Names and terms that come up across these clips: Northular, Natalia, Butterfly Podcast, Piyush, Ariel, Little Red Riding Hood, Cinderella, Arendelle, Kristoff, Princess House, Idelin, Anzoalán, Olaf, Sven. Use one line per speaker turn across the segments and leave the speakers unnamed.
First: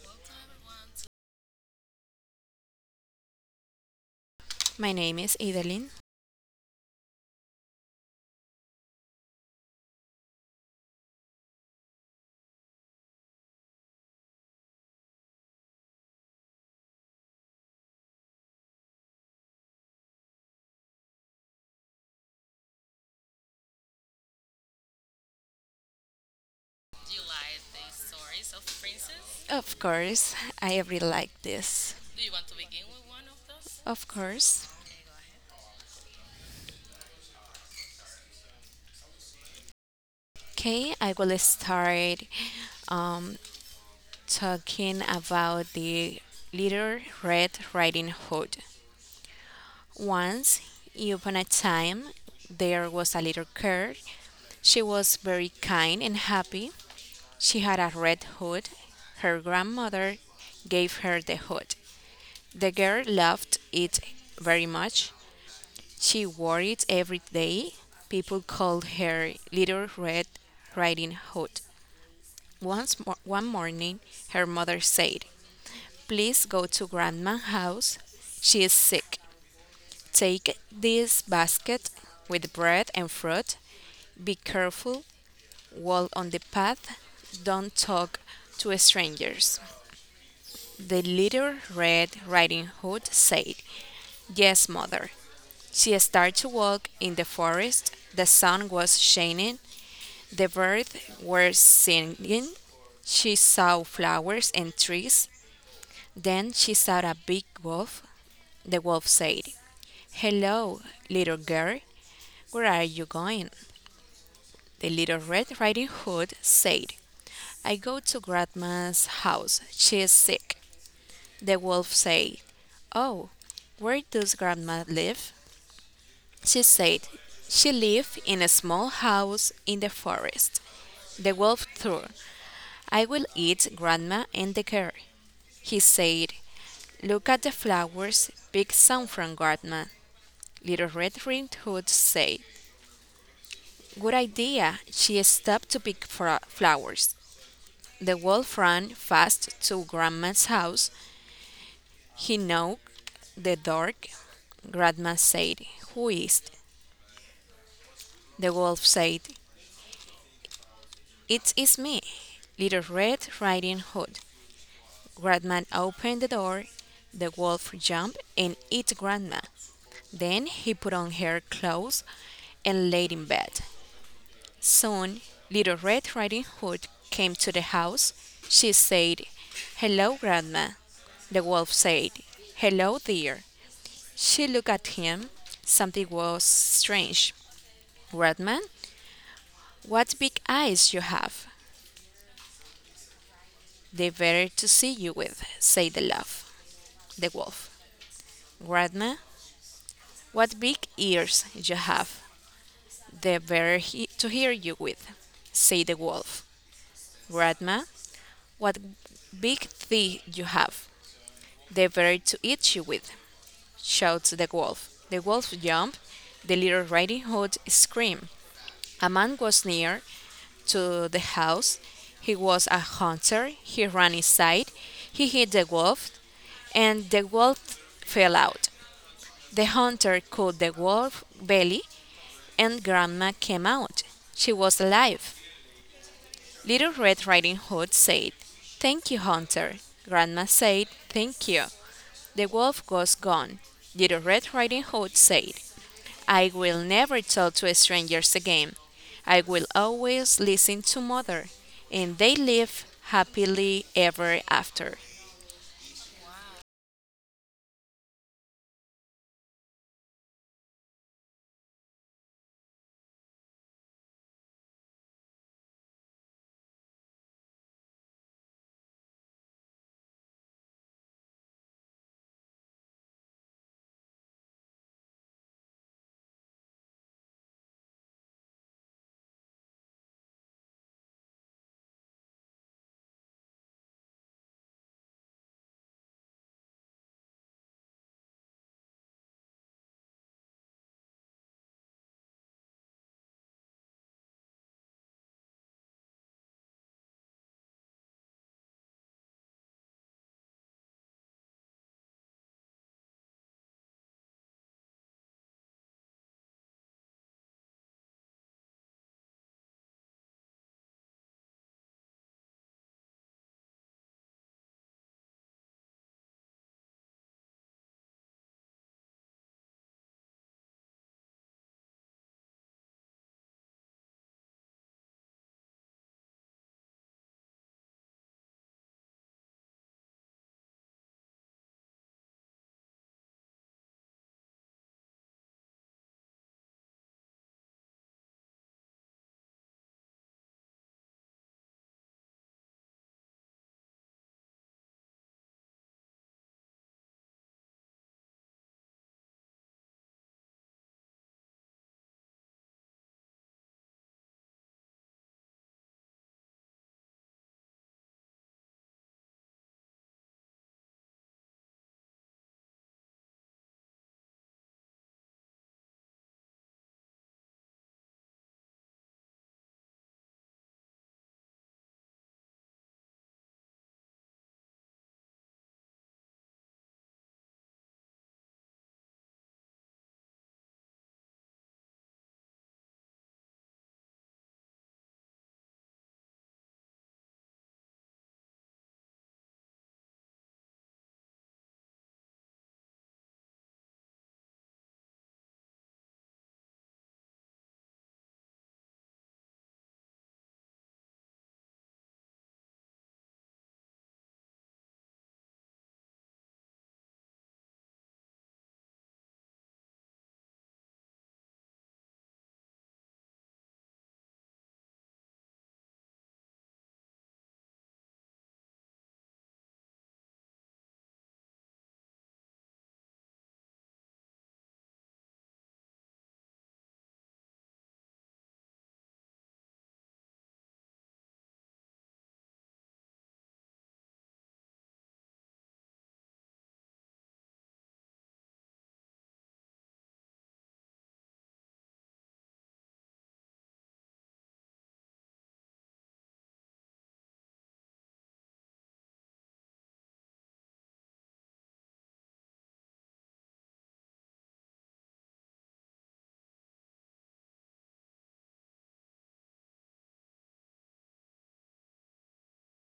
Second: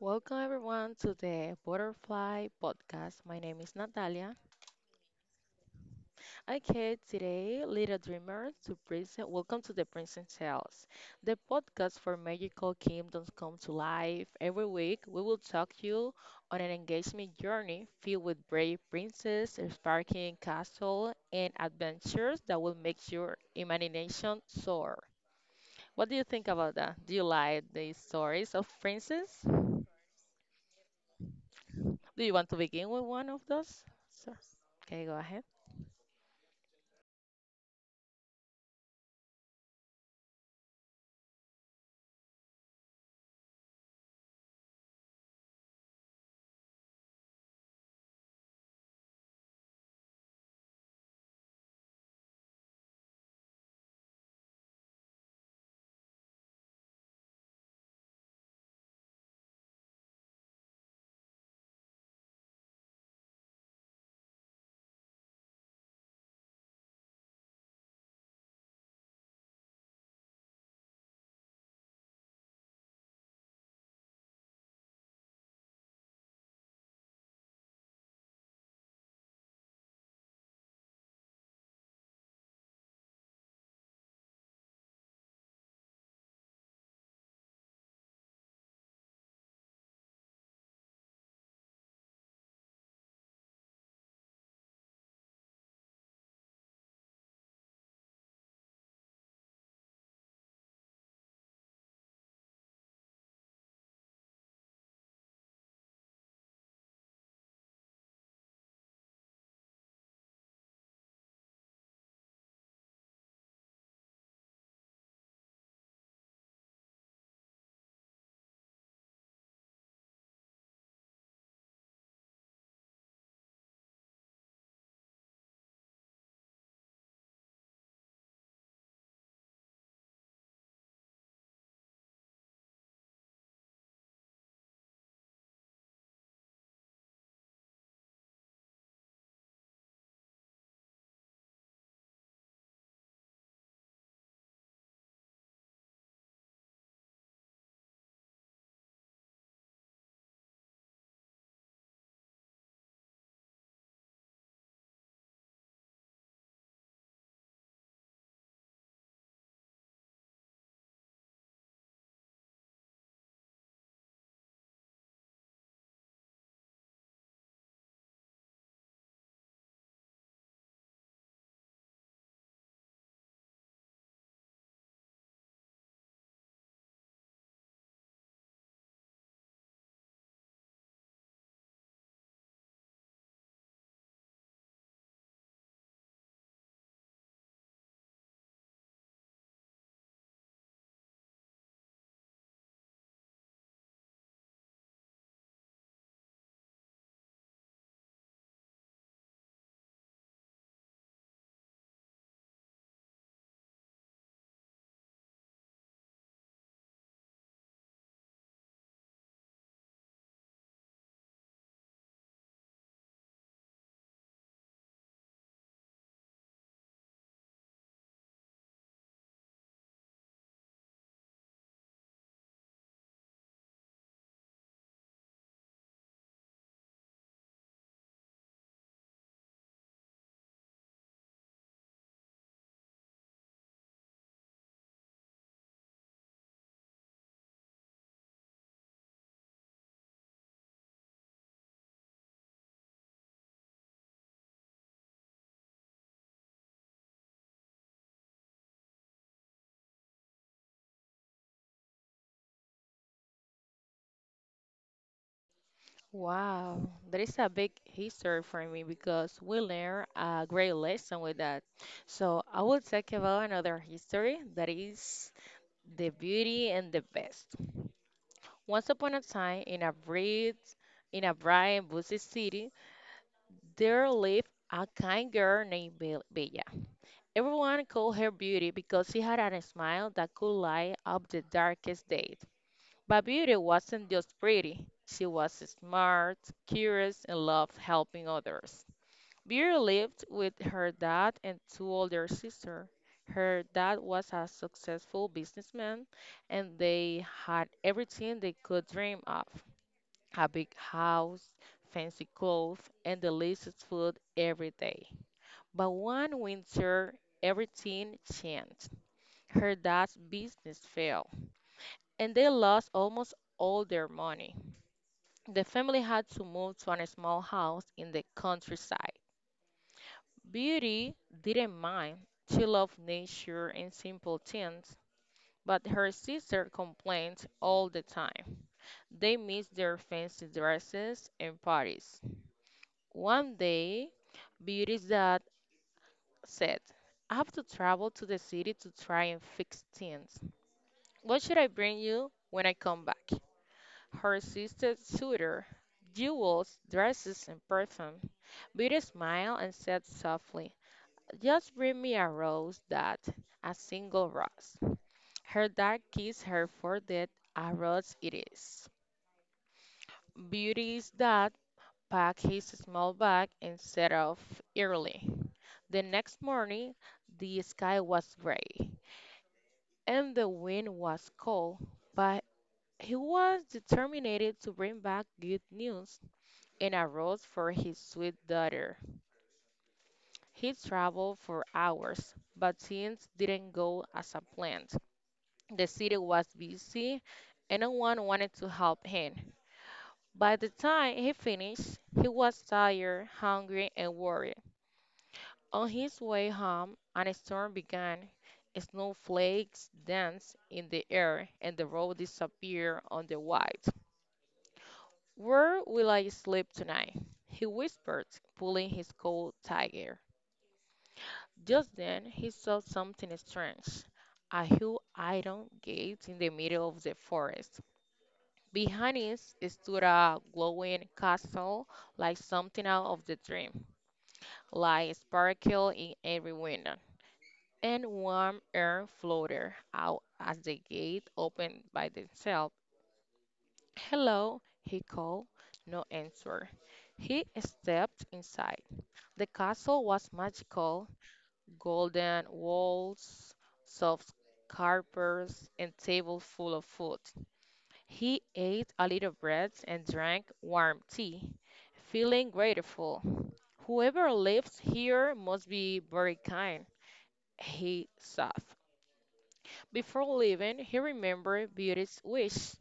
Welcome everyone to the Butterfly Podcast. My name is Natalia.
My name is Idelin.
I came today, Little Dreamers, to present Welcome to the Princess House, the podcast for magical kingdoms come to life. Every week, we will talk you on an engagement journey filled with brave princess, sparkling castle, and adventures that will make your imagination soar. What do you think about that? Do you like the stories of princess?
Of course, I really like this.
Do you want to begin with one of those?
Of
Sure.
course.
Okay, go ahead.
Okay, I will start um, talking about the Little Red Riding Hood. Once upon a time, there was a little girl. She was very kind and happy. She had a red hood. Her grandmother gave her the hood. The girl loved it very much. She wore it every day. People called her Little Red Riding Hood. One morning, her mother said, please go to Grandma's house. She is sick. Take this basket with bread and fruit. Be careful, walk on the path, don't talk to strangers. The little Red Riding Hood said, yes, mother. She started to walk in the forest. The sun was shining. The birds were singing. She saw flowers and trees. Then she saw a big wolf. The wolf said, hello, little girl. Where are you going? The little Red Riding Hood said, I go to Grandma's house. She is sick. The wolf said, oh, where does Grandma live? She said she lived in a small house in the forest. The wolf thought, I will eat grandma and the girl. He said, look at the flowers, pick some from grandma. Little Red Riding Hood said, good idea. She stopped to flowers. The wolf ran fast to grandma's house. He knocked the door. Grandma said, who is it? The wolf said, it is me, Little Red Riding Hood. Grandma opened the door. The wolf jumped and ate grandma. Then he put on her clothes and laid in bed. Soon Little Red Riding Hood came to the house. She said, hello, grandma. The wolf said, hello, dear. She looked at him. Something was strange. Grandma, what big eyes you have! They're better to see you with, said the wolf. Grandma, what big ears you have, the better to hear you with, said the wolf. Grandma, what big teeth you have, the better to eat you with, shouts the wolf. The wolf jumped, the little riding hood screamed. A man was near to the house. He was a hunter. He ran inside. He hit the wolf, and the wolf fell out. The hunter caught the wolf belly and Grandma came out. She was alive. Little Red Riding Hood said, thank you, Hunter. Grandma said, thank you. The wolf was gone. Little Red Riding Hood said, I will never talk to strangers again. I will always listen to mother. And they live happily ever after.
Wow, that is a big history for me because we learn a great lesson with that. So I will talk about another history that is the beauty and the best. Once upon a time, in a bright and busy city, there lived a kind girl named Bella. Everyone called her beauty because she had a smile that could light up the darkest day. But Beauty wasn't just pretty. She was smart, curious, and loved helping others. Beauty lived with her dad and two older sisters. Her dad was a successful businessman, and they had everything they could dream of: a big house, fancy clothes, and delicious food every day. But one winter, everything changed. Her dad's business failed, and they lost almost all their money. The family had to move to a small house in the countryside. Beauty didn't mind. She loved nature and simple things, but her sister complained all the time. They missed their fancy dresses and parties. One day, Beauty's dad said, I have to travel to the city to try and fix things. What should I bring you when I come back? Her sister showed her jewels, dresses, and perfume. Beauty smiled and said softly, just bring me a rose, that a single rose. Her dark kissed her forehead, a rose it is. Beauty's dad packed his small bag and set off early. The next morning, the sky was gray and the wind was cold, but he was determined to bring back good news and a rose for his sweet daughter. He traveled for hours, but things didn't go as a planned. The city was busy, and no one wanted to help him. By the time he finished, he was tired, hungry, and worried. On his way home, a storm began. Snowflakes danced in the air, and the road disappeared on the white. Where will I sleep tonight? He whispered, pulling his coat tight. Just then, he saw something strange. A huge iron gate in the middle of the forest. Behind it stood a glowing castle, like something out of the dream. Light sparkled in every window, and warm air floated out as the gate opened by itself. Hello, he called. No answer. He stepped inside. The castle was magical: golden walls, soft carpets, and table full of food. He ate a little bread and drank warm tea, feeling grateful. Whoever lives here must be very kind, he thought. Before leaving, he remembered Beauty's wish.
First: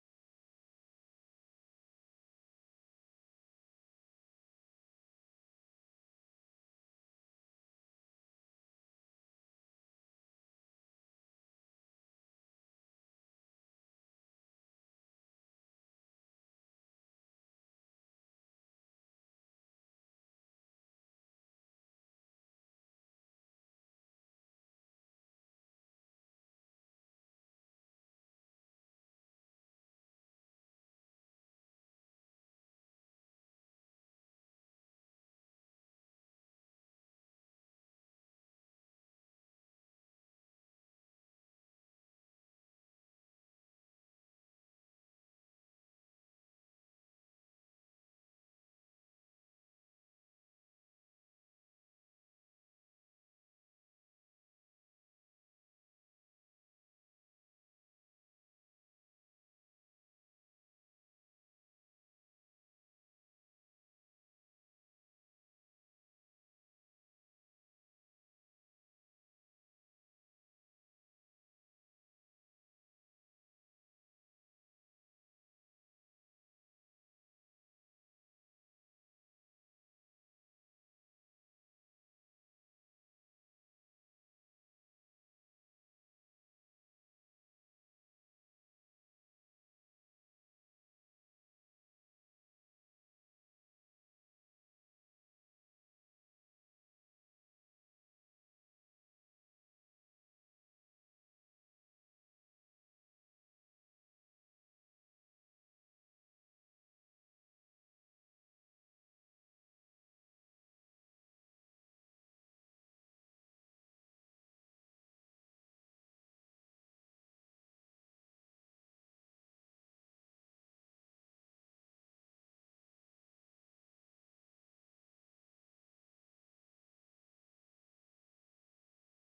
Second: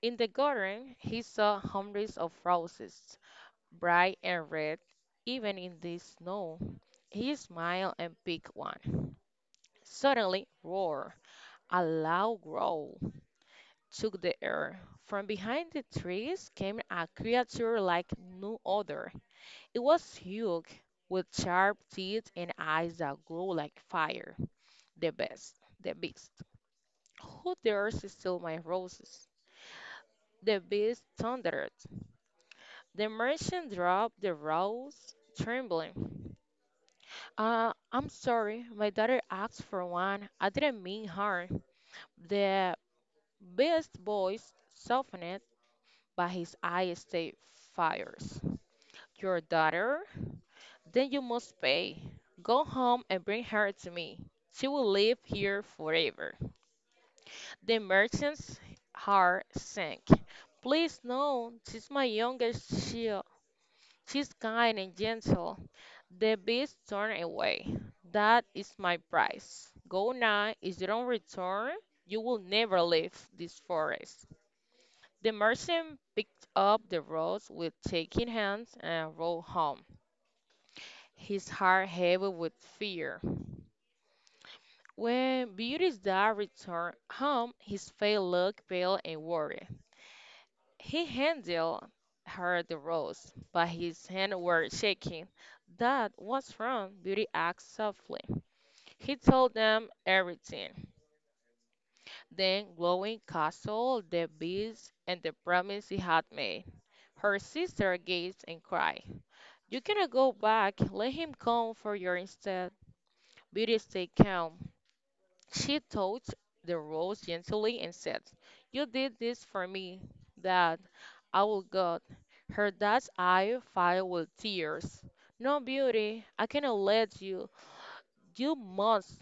In the garden, he saw hundreds of roses, bright and red, even in the snow. He smiled and picked one. Suddenly, roar! A loud growl took the air. From behind the trees came a creature like no other. It was huge, with sharp teeth and eyes that glow like fire. The beast. The beast. Who dares to steal my roses? The beast thundered. The merchant dropped the rose, trembling. I'm sorry, my daughter asked for one. I didn't mean harm. The beast's voice softened, but his eye stayed fires. Your daughter? Then you must pay. Go home and bring her to me. She will live here forever. The merchant's heart sank. Please, no, she's my youngest child. She's kind and gentle. The beast turned away. That is my price. Go now. If you don't return, you will never leave this forest. The merchant picked up the rods with shaking hands and rode home, his heart heavy with fear. When Beauty's dad returned home, his face looked pale and worried. He handed her the rose, but his hands were shaking. Dad, what's wrong? Beauty asked softly. He told them everything, then glowing castle, the beast, and the promise he had made. Her sister gazed and cried. You cannot go back. Let him come for you instead. Beauty stayed calm. She touched the rose gently and said, you did this for me, Dad. I will God. Her dad's eye filled with tears. No, Beauty, I cannot let you. You must,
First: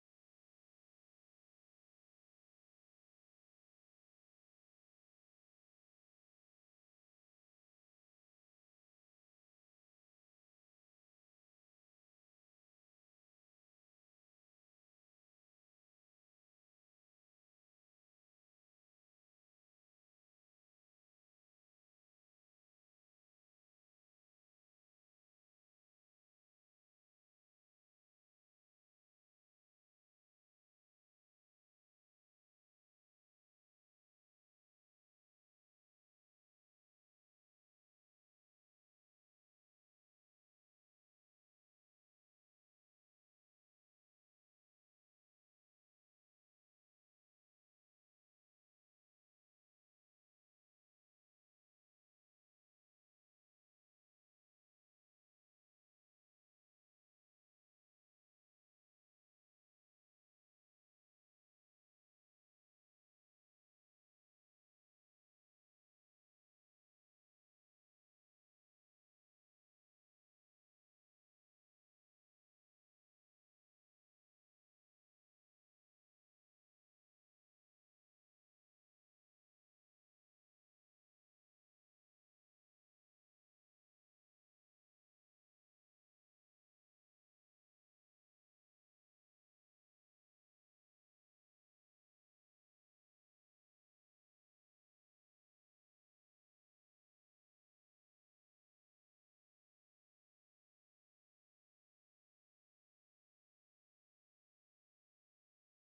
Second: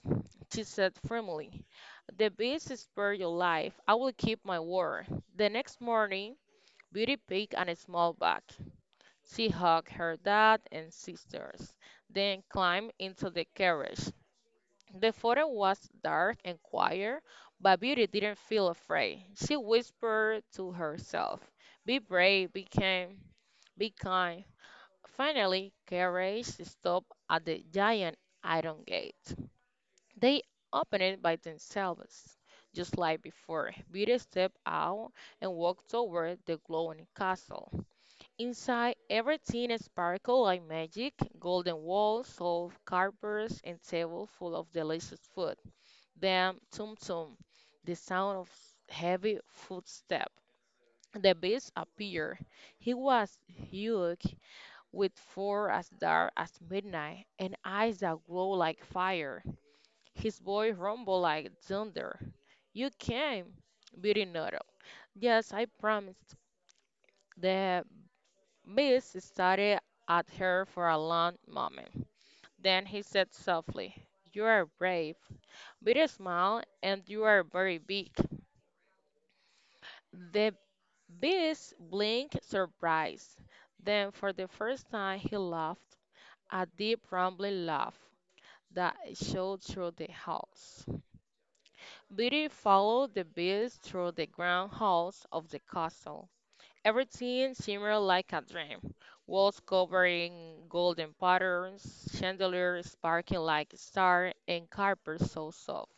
she said firmly. The beast spared your life. I will keep my word. The next morning, Beauty picked a small bag. She hugged her dad and sisters, then climbed into the carriage. The photo was dark and quiet, but Beauty didn't feel afraid. She whispered to herself, be brave, be kind, be kind. Finally, carriage stopped at the giant iron gate. They opened it by themselves, just like before. Beauty stepped out and walked toward the glowing castle. Inside, everything sparkled like magic. Golden walls, soft carpets, and table full of delicious food. Then, tum tum, the sound of heavy footsteps. The beast appeared. He was huge, with fur as dark as midnight and eyes that glow like fire. His voice rumbled like thunder. You came, Beauty nodded. Yes, I promised. The Biss stared at her for a long moment. Then he said softly, you are brave, very small, and you are very big. The beast blinked, surprised. Then, for the first time, he laughed, a deep, rumbling laugh that showed through the house. Beauty followed the beast through the grand halls of the castle. Everything shimmered like a dream. Walls covering golden patterns, chandeliers sparkling like stars, and carpets so soft.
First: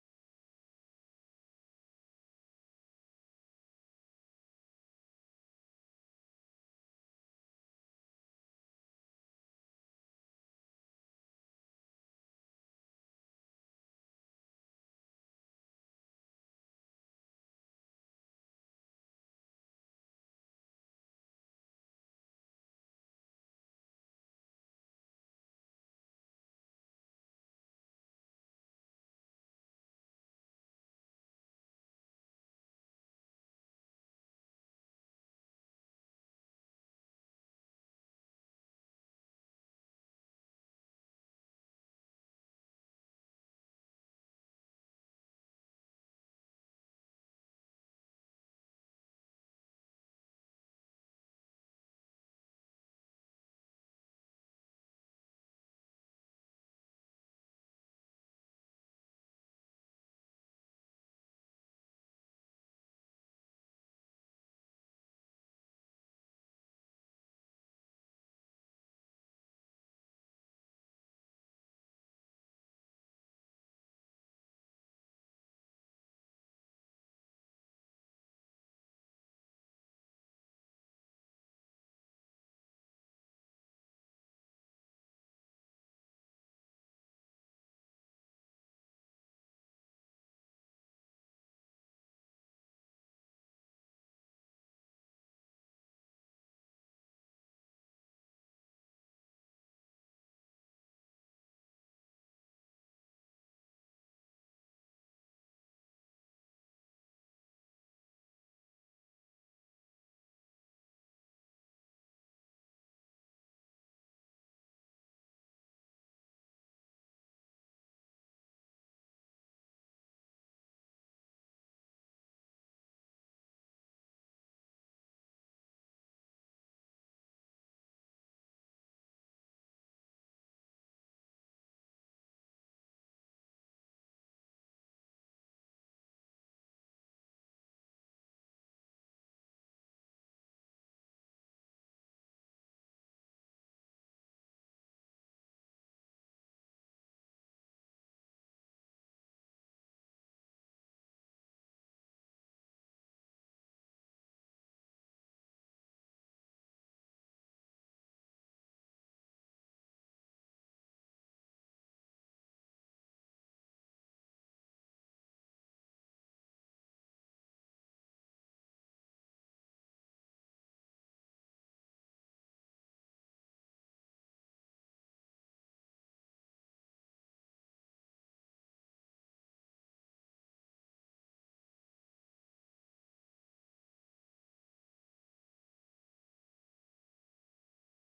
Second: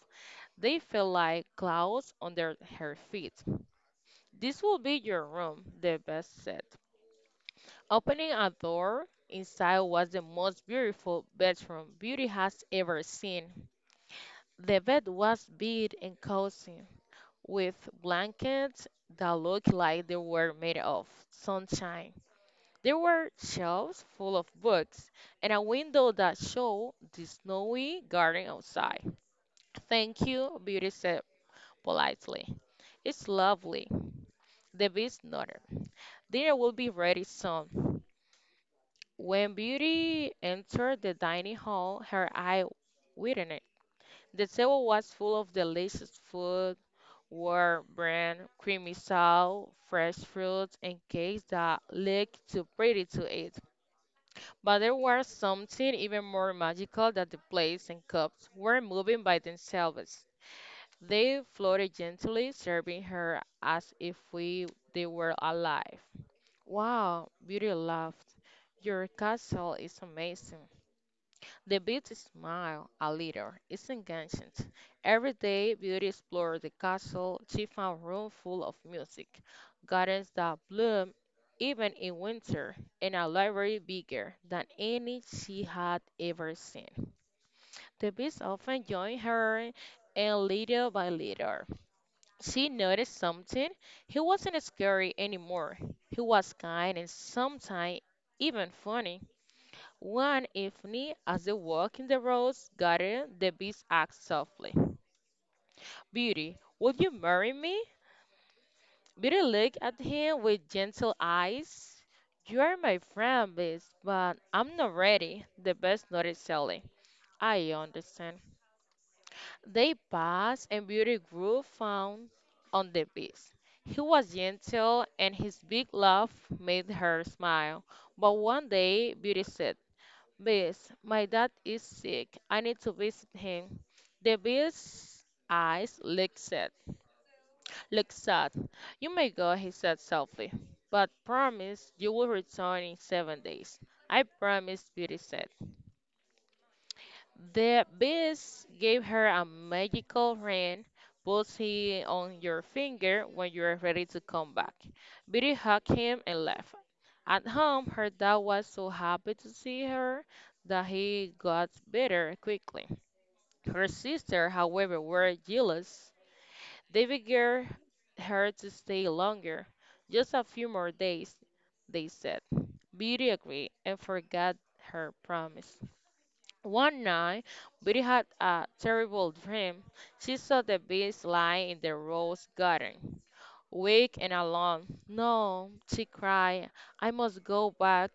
They felt like clouds under her feet. This will be your room, the best said. Opening a door, inside was the most beautiful bedroom Beauty has ever seen. The bed was big and cozy, with blankets that looked like they were made of sunshine. There were shelves full of books and a window that showed the snowy garden outside. Thank you, Beauty said politely. It's lovely. The beast nodded. Dinner will be ready soon. When Beauty entered the dining hall, her eye widened. The table was full of delicious food: warm bran, creamy salad, fresh fruits, and cakes that looked too pretty to eat. But there was something even more magical: that the plates and cups were moving by themselves. They floated gently, serving her as if we they were alive. Wow, Beauty laughed. Your castle is amazing. The beauty smiled a little, it's engaging. Every day, Beauty explored the castle. She found room full of music, gardens that bloom even in winter, and a library bigger than any she had ever seen. The bees often joined her, and little by little, she noticed something. He wasn't scary anymore. He was kind and sometimes even funny. One evening, as they walked in the rose garden, the beast asked softly, Beauty, would you marry me? Beauty looked at him with gentle eyes. You are my friend, beast, but I'm not ready, the beast nodded sadly. I understand. They passed, and Beauty grew fond on the beast. He was gentle, and his big laugh made her smile. But one day, Beauty said, Bess, my dad is sick. I need to visit him. The Bill's eyes looked sad. Looked sad. You may go, he said softly, but promise you will return in 7 days. I promise, Beauty said. The Beast gave her a magical ring, puts it on your finger when you are ready to come back. Beauty hugged him and left. At home, her dad was so happy to see her that he got better quickly. Her sister, however, were jealous. They begged her to stay longer, just a few more days, they said. Beauty agreed and forgot her promise. One night, Beauty had a terrible dream. She saw the beast lying in the rose garden, weak and alone. No, she cried, I must go back.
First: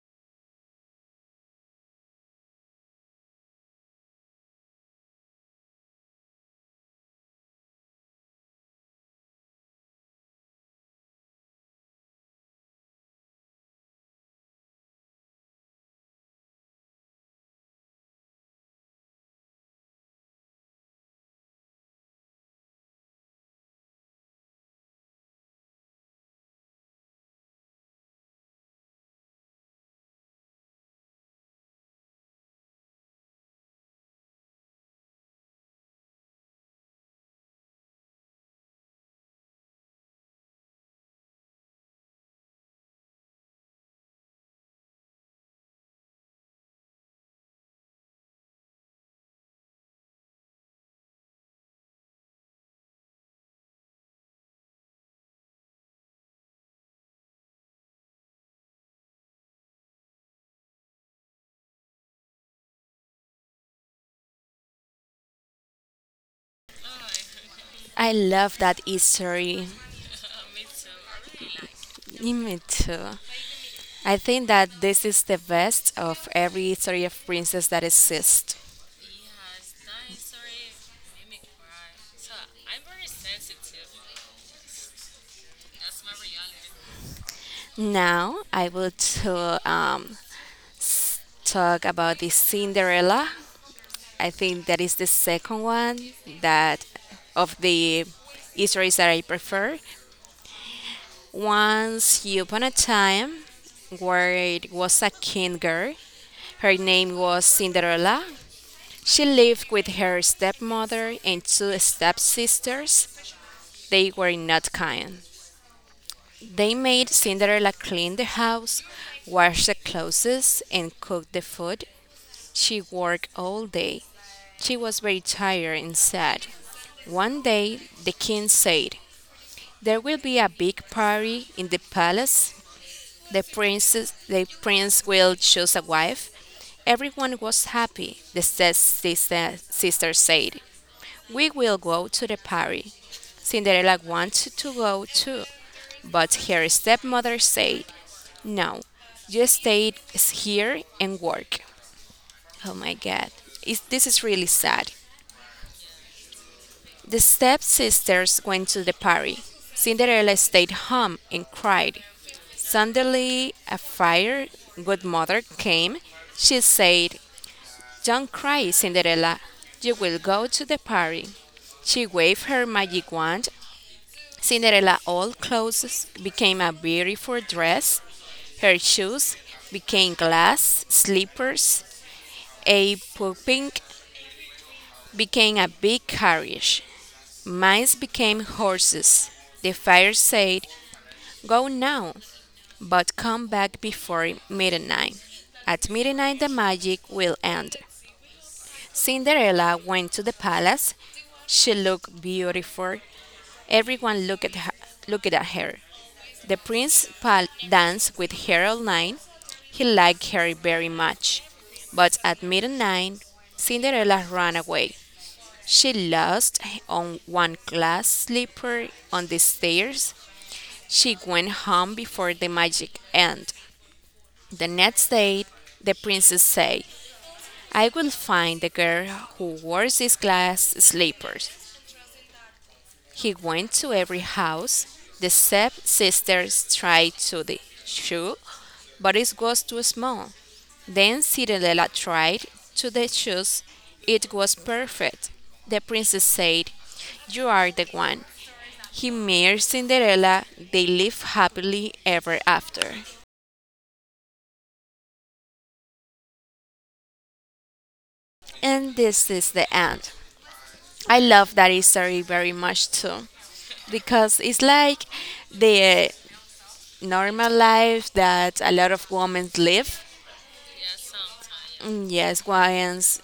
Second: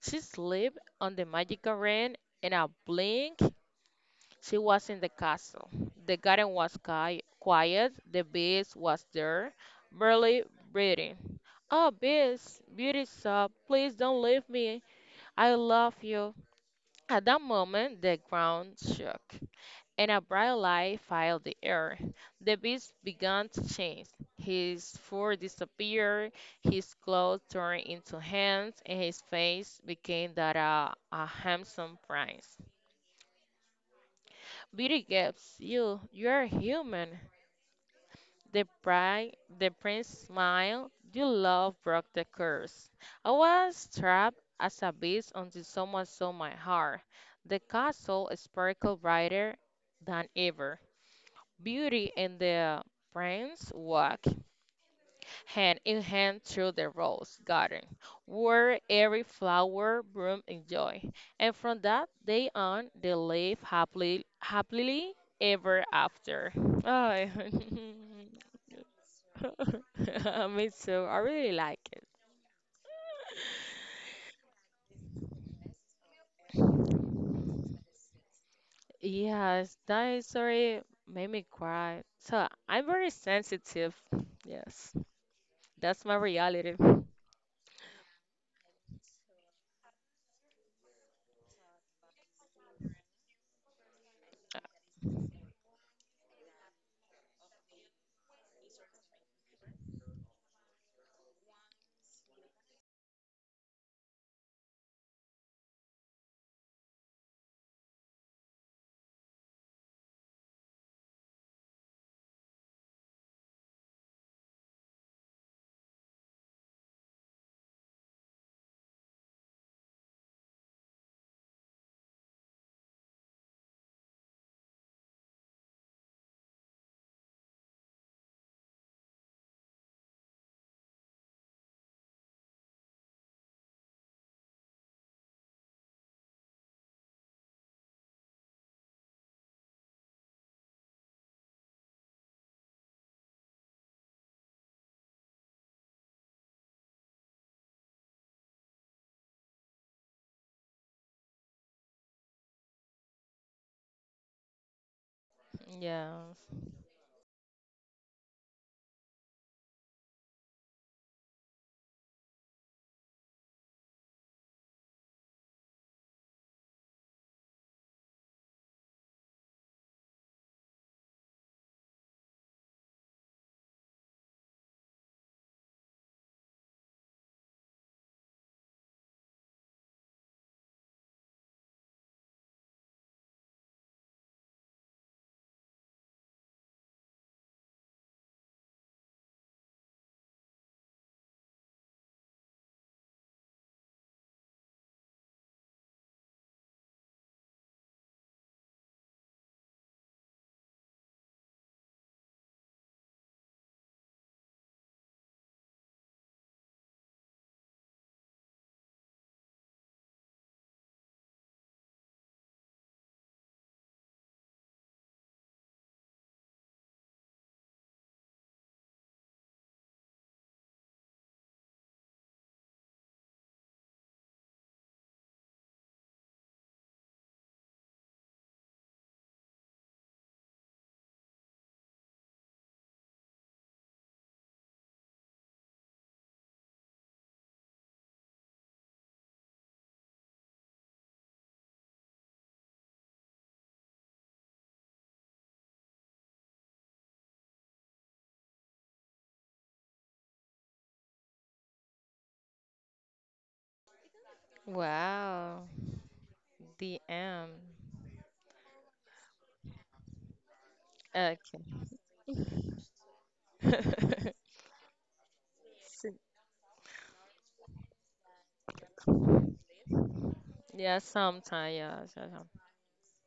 She slipped on the magical ring in a blink. She was in the castle. The garden was quiet. The beast was there, barely breathing. Oh, beast, beauty sobbed, please don't leave me. I love you. At that moment, the ground shook, and a bright light filled the air. The beast began to change. His fur disappeared, his clothes turned into hands, and his face became that of a handsome prince. Beauty gasped, you, you're human. The bride, the prince smiled. You love broke the curse. I was trapped as a beast until someone saw my heart. The castle sparkled brighter than ever. Beauty and the prince walked hand in hand through the rose garden, where every flower bloomed in joy. And from that day on, they lived happily ever after. Ay.
I love that history.
Me too. I really like it.
Me too. I think that this is the best of every story of princess that exists.
Yes, that story made me cry. So I'm very sensitive. Yes, that's my reality.
Now I will to, talk about the Cinderella. I think that is the second one that of the stories that I prefer. Once upon a time, where it was a king girl, her name was Cinderella. She lived with her stepmother and two stepsisters. They were not kind. They made Cinderella clean the house, wash the clothes, and cook the food. She worked all day. She was very tired and sad. One day the king said, there will be a big party in the palace. The prince will choose a wife. Everyone was happy. The sister said, we will go to the party. Cinderella wanted to go too, but her stepmother said, no, you stay here and work. Oh my god. This is really sad.
Yes.
The stepsisters went to the party. Cinderella stayed home and cried. Suddenly, a fire good mother came. She said, don't cry, Cinderella. You will go to the party. She waved her magic wand. Cinderella all clothes became a beautiful dress. Her shoes became glass slippers. A pooping became a big carriage. Mice became horses. The fire said, go now, but come back before midnight. At midnight, the magic will end. Cinderella went to the palace. She looked beautiful. Everyone looked at her. The danced with her all night. He liked her very much. But at midnight, Cinderella ran away. She lost on one glass slipper on the stairs. She went home before the magic end. The next day, the princess said, I will find the girl who wears these glass slippers. He went to every house. The step sisters tried to the shoe, but it was too small. Then Cinderella tried to the shoes. It was perfect. The princess said, you are the one. He marries Cinderella, they live happily ever after.
Wow. The end.
And this is the end. I love
Okay.
that story very much too, because it's like the normal life that a lot of women live.
Yes, sometimes.
Mm,
Yes, yes,
yes,
yes,
Wyans,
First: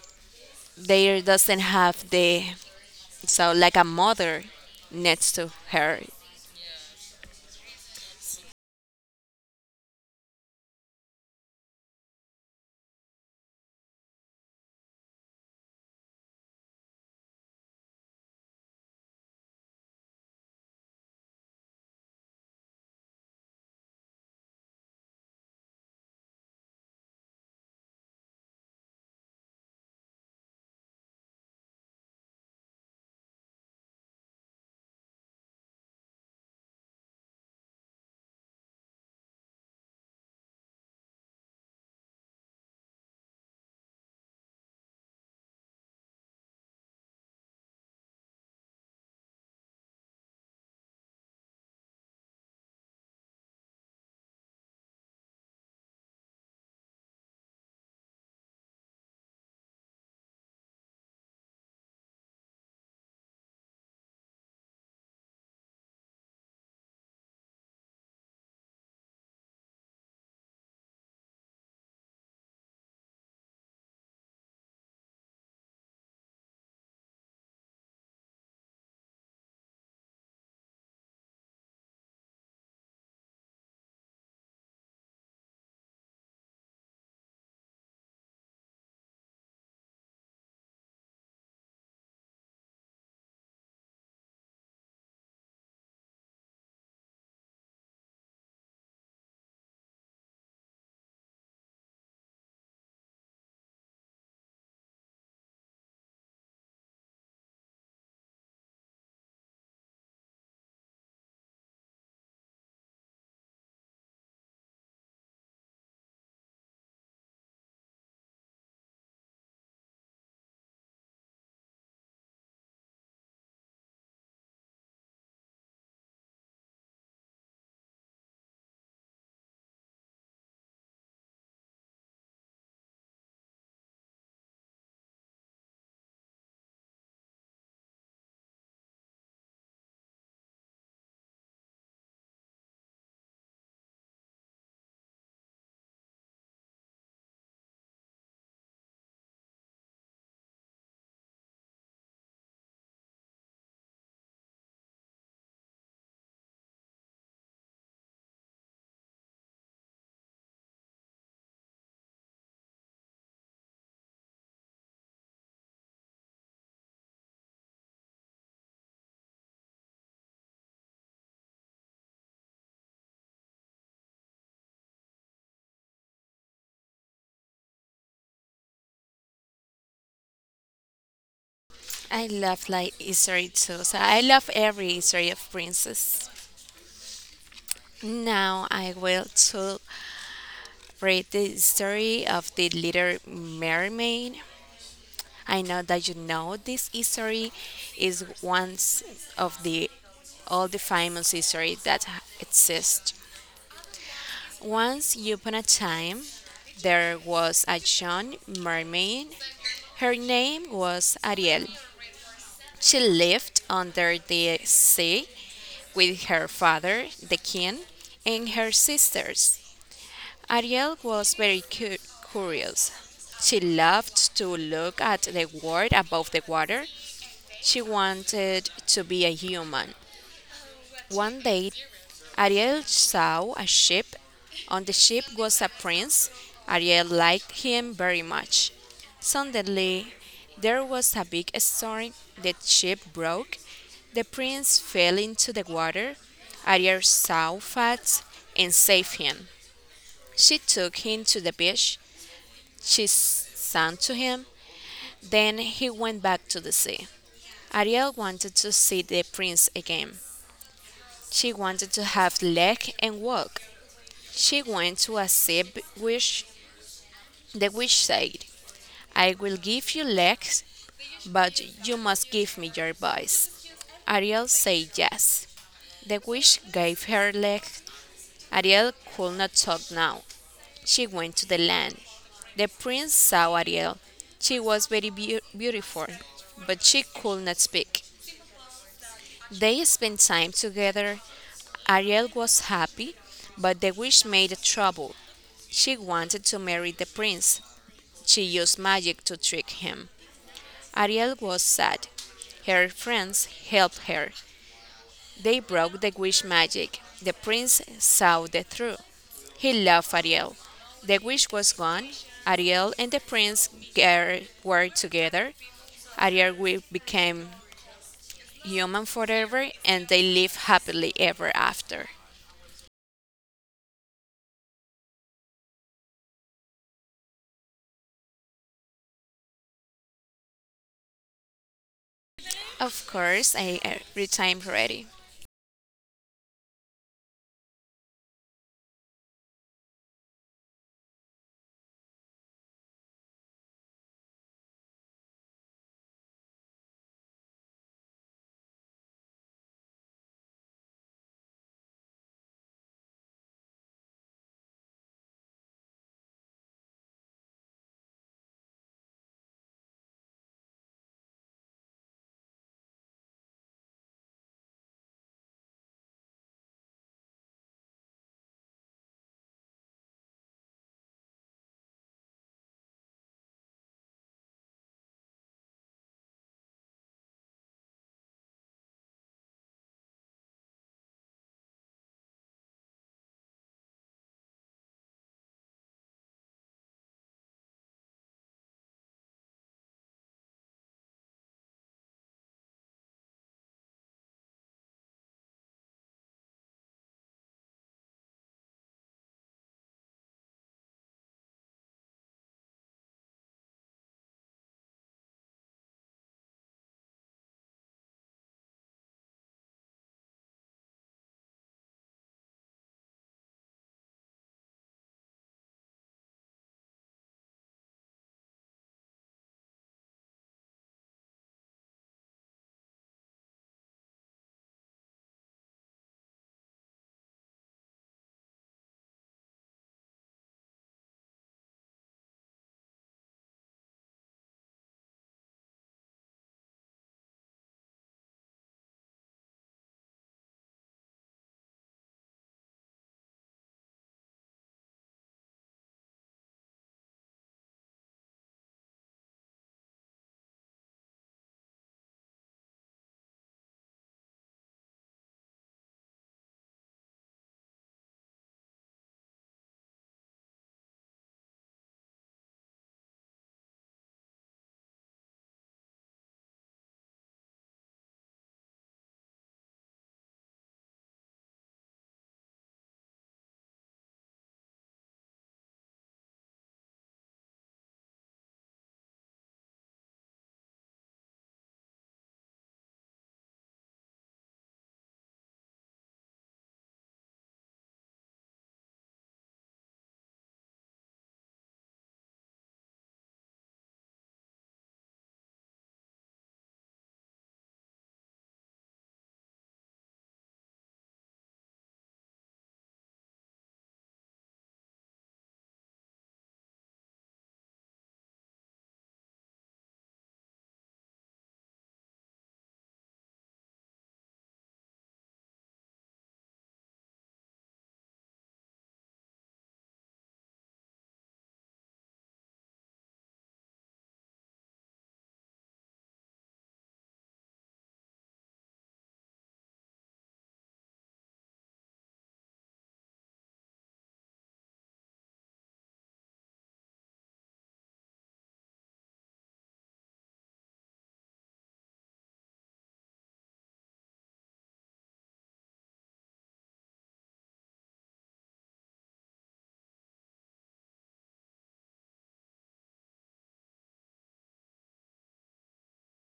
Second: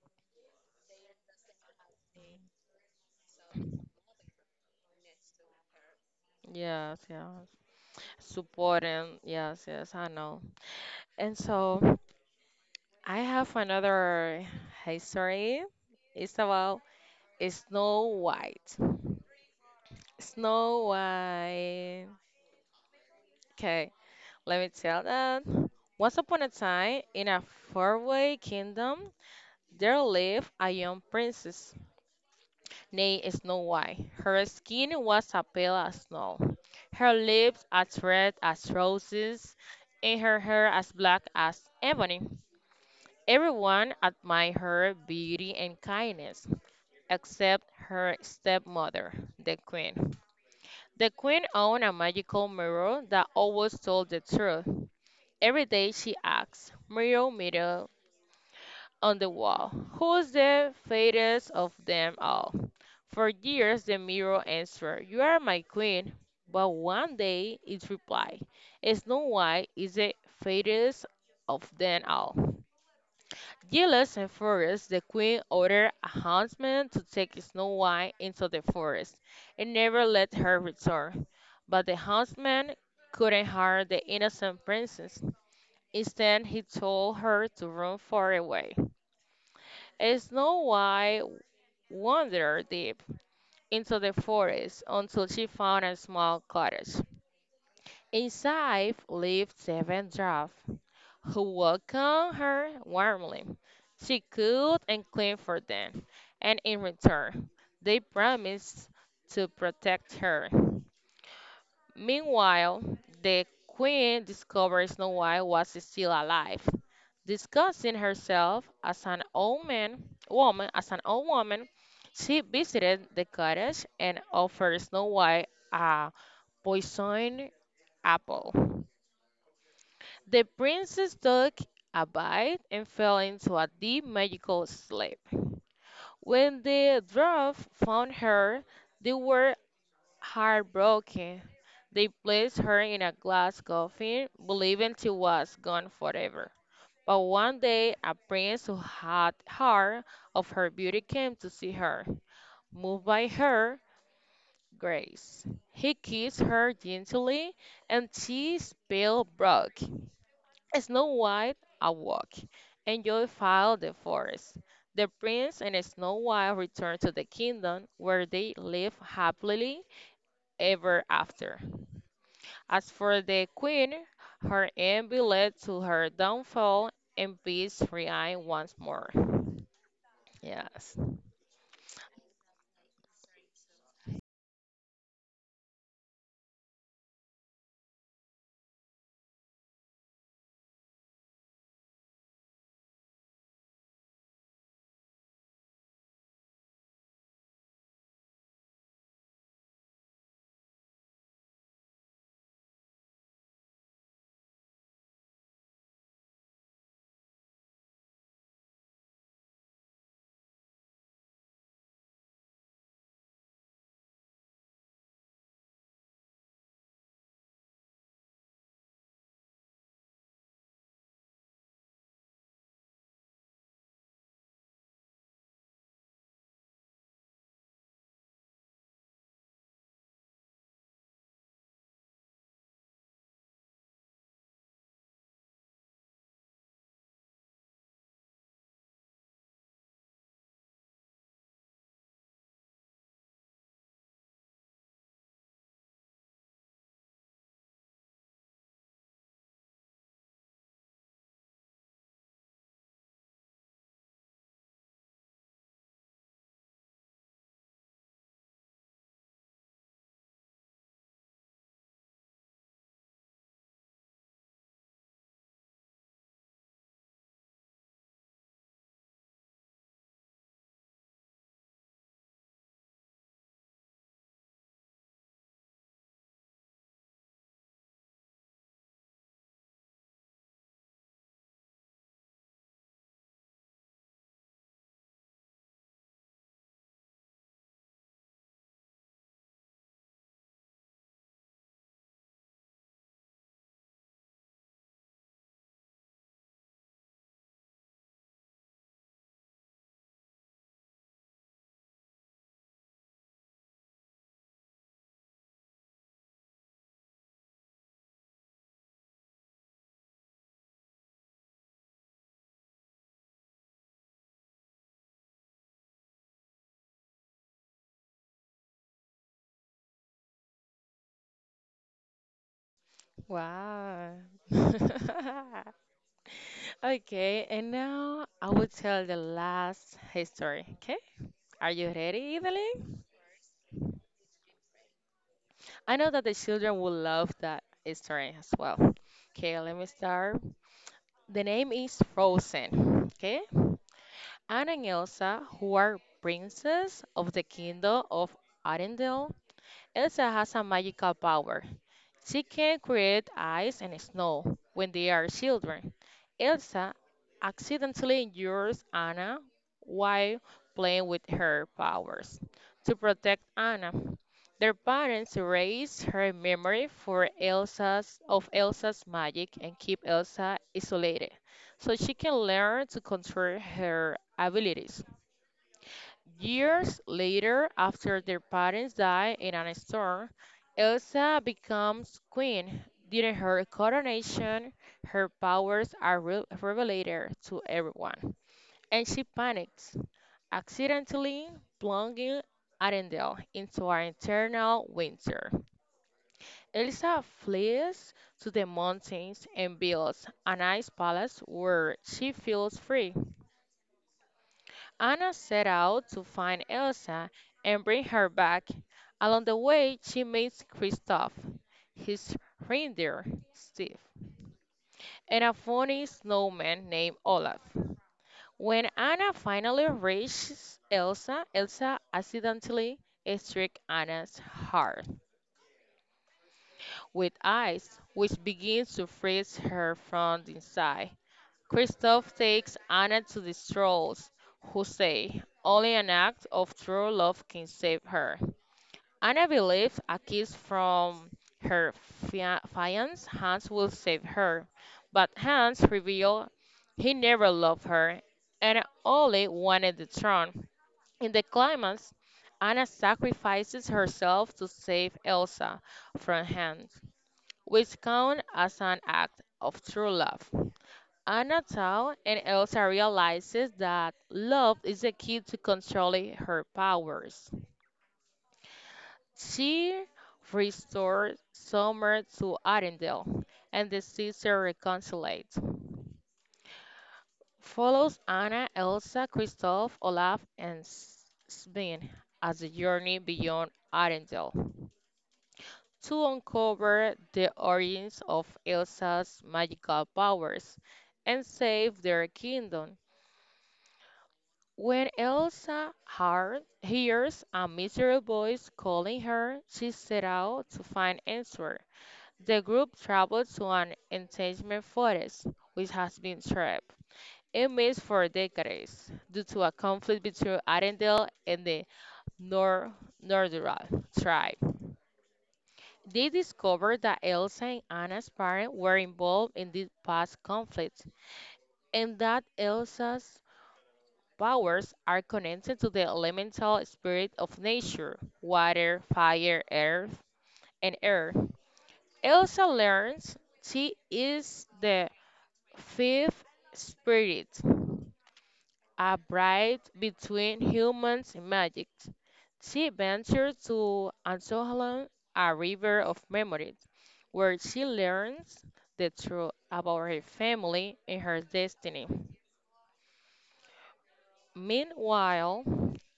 there doesn't have the so like a mother next to her.
yes. Yes. Supporting. Yes, yes, I know. And so I have another history. It's about Snow White. Snow White. Okay, let me tell that. Once upon a time, in a faraway kingdom, there lived a young princess named Snow White. Her skin was as pale as snow, her lips as red as roses, and her hair as black as ebony. Everyone admired her beauty and kindness, except her stepmother, the queen. The queen owned a magical mirror that always told the truth. Every day she asked, "Mirror, mirror on the wall, who's the fairest of them all?" For years the mirror answered, "You are my queen." But one day it replied, "Snow White is the fairest of them all." Jealous and furious, the queen ordered a huntsman to take Snow White into the forest and never let her return. But the huntsman couldn't harm the innocent princess. Instead, he told her to run far away. Snow White wandered deep into the forest until she found a small cottage. Inside lived seven dwarfs who welcomed her warmly. She cooked and cleaned for them, and in return, they promised to protect her. Meanwhile, the queen discovered Snow White was still alive. Disguising herself as an old woman, as an old woman, she visited the cottage and offered Snow White a poisoned apple. The princess took a bite and fell into a deep magical sleep. When the dwarf found her, they were heartbroken. They placed her in a glass coffin, believing she was gone forever. But one day, a prince who had heard of her beauty came to see her, moved by her grace. He kissed her gently, and she spell broke. Snow White awoke, and joy filled the forest. The prince and Snow White returned to the kingdom where they lived happily ever after. As for the queen, her envy led to her downfall, and peace reigned once more. Yes.
I love like history too. So I love every history of princess. Now I will to read the story of the little mermaid. I know that you know this history is one of the all the famous history that exist. Once upon a time, there was a young mermaid. Her name was Ariel. She lived under the sea with her father, the king, and her sisters. Ariel was curious. She loved to look at the world above the water. She wanted to be a human. One day, Ariel saw a ship. On the ship was a prince. Ariel liked him very much. Suddenly, there was a big storm. The ship broke. The prince fell into the water. Ariel saw Fats and saved him. She took him to the beach. Sang to him. Then he went back to the sea. Ariel wanted to see the prince again. She wanted to have leg and walk. She went to a sea witch. The witch said, I will give you legs, but you must give me your voice. Ariel said yes. The witch gave her legs. Ariel could not talk now. She went to the land. The prince saw Ariel. She was very beautiful, but she could not speak. They spent time together. Ariel was happy, but the wish made trouble. She wanted to marry the prince. She used magic to trick him. Ariel was sad. Her friends helped her. They broke the wish magic. The prince saw the truth. He loved Ariel. The wish was gone. Ariel and the prince were together. Ariel became human forever and they lived happily ever after.
Wow. Okay, and now I will tell the last history. Okay, are you ready, Italy?
Of course, I every time ready.
I know that the children will love that story as well. Okay, let me start. The name is Frozen. Okay, Anna and Elsa, who are princes of the kingdom of Arendelle, Elsa has a magical power. She can create ice and snow when they are children. Elsa accidentally injures Anna while playing with her powers. To protect Anna, their parents erase her memory for Elsa's of Elsa's magic and keep Elsa isolated so she can learn to control her abilities. Years later, after their parents die in a storm, Elsa becomes queen. During her coronation, her powers are revealed to everyone, and she panics, accidentally plunging Arendelle into an eternal winter. Elsa flees to the mountains and builds an ice palace where she feels free. Anna set out to find Elsa and bring her back. Along the way, she meets Kristoff, his reindeer, Steve, and a funny snowman named Olaf. When Anna finally reaches Elsa, Elsa accidentally strikes Anna's heart with ice, which begins to freeze her from the inside. Kristoff takes Anna to the trolls, who say only an act of true love can save her. Anna believes a kiss from her fiance Hans will save her, but Hans reveals he never loved her and only wanted the throne. In the climax, Anna sacrifices herself to save Elsa from Hans, which counts as an act of true love. Anna Tao and Elsa realizes that love is the key to controlling her powers. She restored Summer to Arendelle, and the sisters reconciled. Follows Anna, Elsa, Kristoff, Olaf, and Sven as they journey beyond Arendelle to uncover the origins of Elsa's magical powers and save their kingdom. When Elsa hears a mysterious voice calling her, she set out to find answer. The group traveled to an entangled forest, which has been trapped in mist for decades due to a conflict between Arendelle and the Nor Nordra tribe. They discovered that Elsa and Anna's parents were involved in this past conflict, and that Elsa's powers are connected to the elemental spirit of nature water, fire, earth, and air. Elsa learns she is the fifth spirit, a bride between humans and magic. She ventures to Anzoalán, a river of memory, where she learns the truth about her family and her destiny. Meanwhile,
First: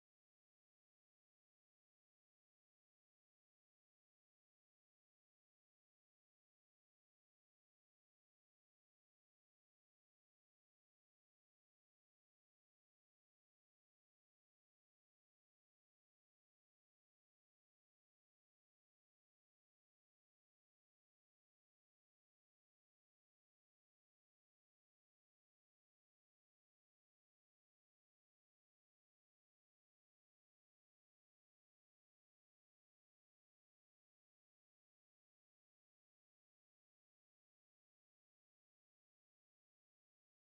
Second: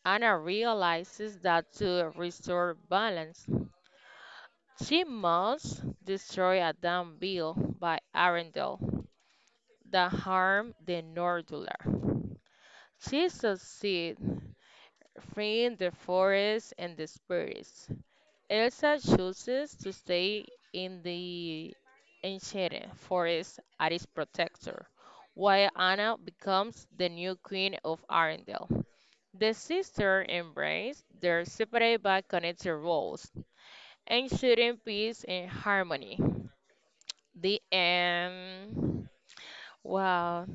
Anna realizes that to restore balance, she must destroy a dam built by Arendelle that harmed the Northular. She succeeds freeing the forest and the spirits. Elsa chooses to stay in the enchanted forest as its protector, while Anna becomes the new queen of Arendelle. The sisters embrace their separate but connected roles, ensuring peace and harmony. The end. Wow,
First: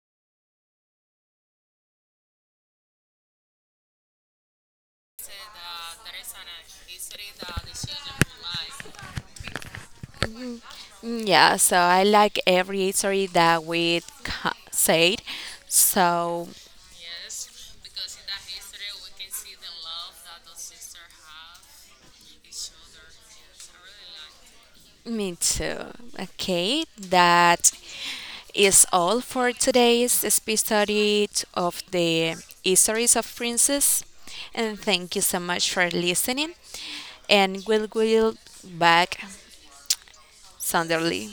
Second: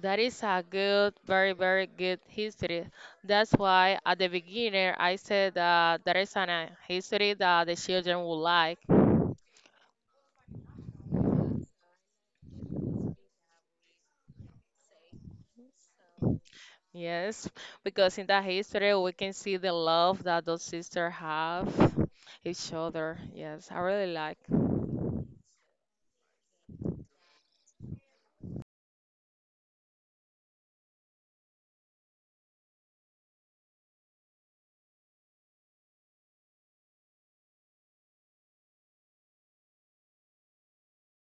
that is a good, very, very good history. That's why at the beginning I said that there is an history that the children would like.
Mm, yeah, so I like every story that we said. So
Yes, because in that history we can see the love that those sisters have each other. Yes, I really like.
me too. Okay, that is all for today's speed study of the histories of princes. And thank you so much for listening. And we'll back Sunderly.